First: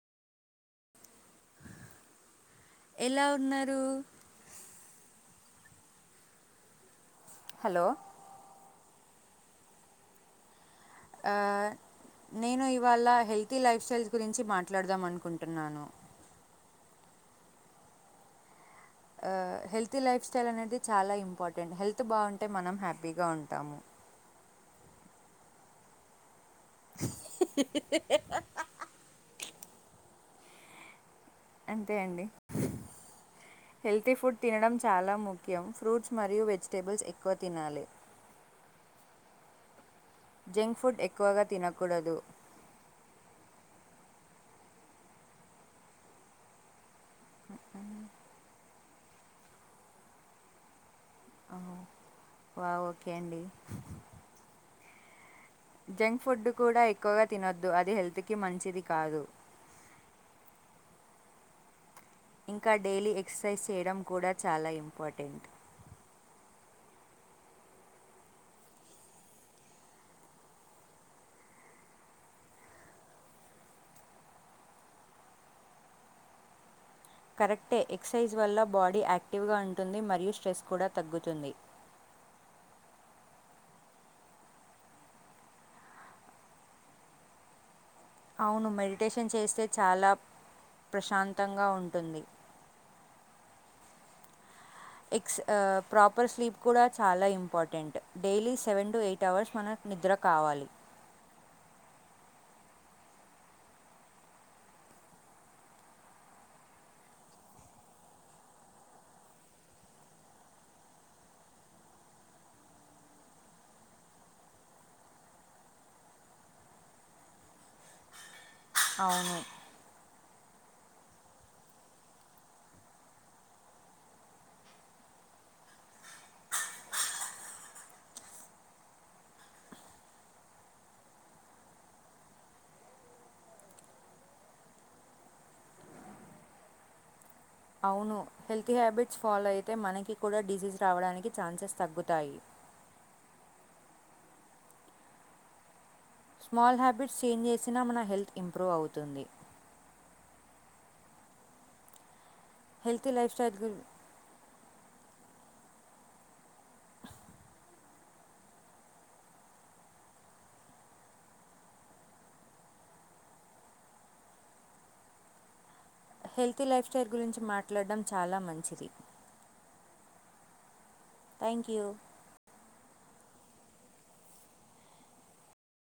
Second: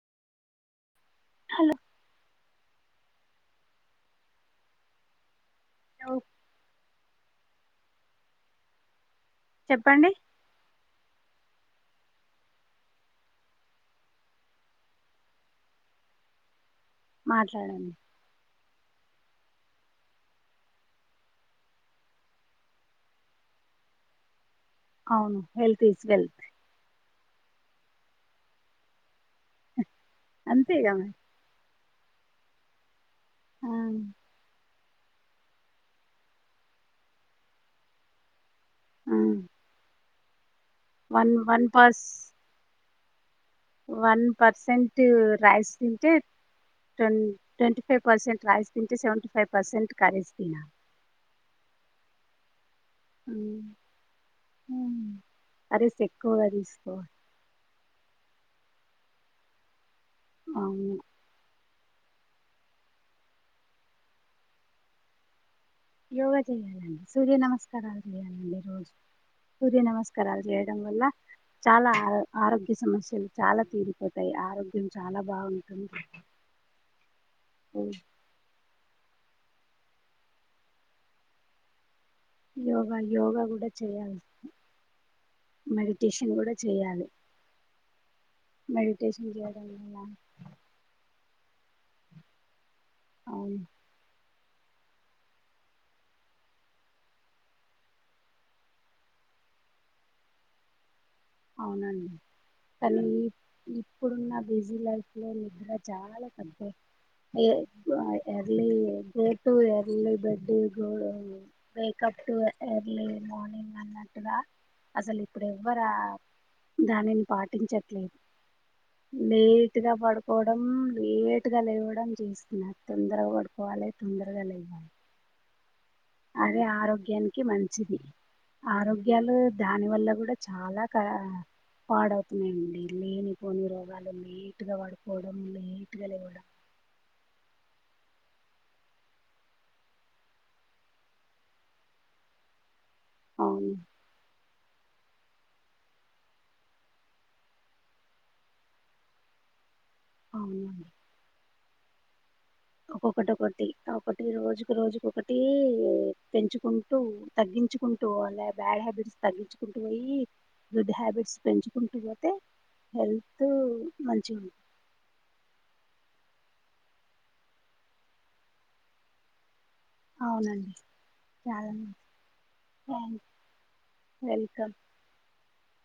Hello ఎలా ఉన్నారు అవు హలో చెప్పండి ఆ నేను ఇవాళ హెల్తీ లైఫ్ స్టైల్స్ గురించి మాట్లాడదాం అనుకుంటున్నాను మాట్లాడండి హెల్త్ లైఫ్ స్టైల్ అనేది చాలా ఇంపార్టెంట్ హెల్త్ బాగుంటే మనం హ్యాపీగా ఉంటాము అవును వెల్త్ ఇస్ వెల్త్ [inaudible] అంతే ఇగ అంతే అండి ఆ హెల్తీ ఫుడ్ తినడం చాలా ముఖ్యం ఫ్రూట్స్ మరియు వెజిటేబుల్స్ ఎక్కువ తినాలి ఆ. జంక్ ఫుడ్ వన్ ఎక్కువగా వన్ పర్స్ తినకూడదు వన్ పర్సెంట్ రాైస్ తింటే ట్ ట్వంటీ ఫైవ్ పర్సెంట్ రాస్ తింటే సెవెంటీ ఫైవ్ పర్సెంట్ ఖరీస్ు తినను [unintelligible] వా ఓకే అండి ఉమ్. ఉమ్. కర్రీస్ జంక్ ఎక్కువగా ఫుడ్ కూడా తీసుకోవాలి ఎక్కువగా తినొద్దు అది హెల్త్కిి మంచిది కాదు అవు ఇంకా డైలీ ఎక్సర్సైజ్ చేయడం కూడా చాలా ఇంపార్టెంట్ యోగా చేయాలండి సూర్య నమస్కారాలు చేయాలండి రోజు సూర్య నమస్కారాలు చేయడం వల్ల చాలా ఆ ఆరోగ్య సమస్యలు చాలా తీరిపోతాయి ఆరోగ్యం చాలా బాగుంటుంది కరెక్టే ఉమ్. ఎక్ససైజ్ వల్ల బాడీ యాక్టి్ యాక్టివ్గా ఉంటుంది మరియు స్ట్రెస్ కూడా తగ్గుతుంది యోగా యోగా కూడా చేయాలి మెడిటేషన్ కూడా చెయాలి అవును మెడిటేషన్ చేస్తే వల్ల చాలా ప్రశాంతంగా ఉంటుంది అవును ఎక్స్ ప్రాపర్ స్లీప్ కూడా చాలా important daily seven to eight hours మన నిద్ర కావాలి అవునండి కానీ ఇప్పుడున్న బిజీ లైఫ్ లో నిద్ర చాలా పెద్ద ఎ early go to early bed go wake up to early morning అన్నట్టుగా అసలు ఇప్పుడు ఎవ్వరా దానిని పాటించట్లేదు అవును లేట్గా పడు పోవడం లేట్గా లేవడం చేస్తున్నారు తొందరగా పడుకోవాలి తొందరగా లేవాలి అదే ఆరోగ్యానికి మంచిది ఆరోగ్యాలు దాని వల్ల కూడా చాలా క పాడవుతున్నాయండి లేనిపోని రోగాలు లేటుగా పడుకోవడం లేటుగా లేవడం అవును హెల్త్ హ్యాబిట్స్ ఫాలో అయితే మనకి కూడా డిజీజ్ రావడానికి ఛాన్సెస్ తగ్గుతాయి అవును స్మాల్ హ్యాబిట్స్ చేంజ్ చేసినా మన హెల్త్ ఇంప్రూవ్ అవుతుంది అవునండి హెల్తీ ఒక్కొక్కటి లైఫ్ స్టైల్ గురి ఒకటి రోజు ఒక రోజుకు ఒకటి పెంచుకుంటూ తగ్గించుకుంటూ అలా బ్యాడ్ హ్యాబిట్స్ తగ్గించుకు పోయి గుడ్ హ్యాబిట్స్ పెంచుకుంటూ పోతే హెల్త్ మంచి ఉం హెల్తీ లైఫ్ స్టైల్ గురించి మాట్లాడం చాలా మంచిది అవునండి థ్యాంక్ చాలా యూ థ్యాం వెల్కమ్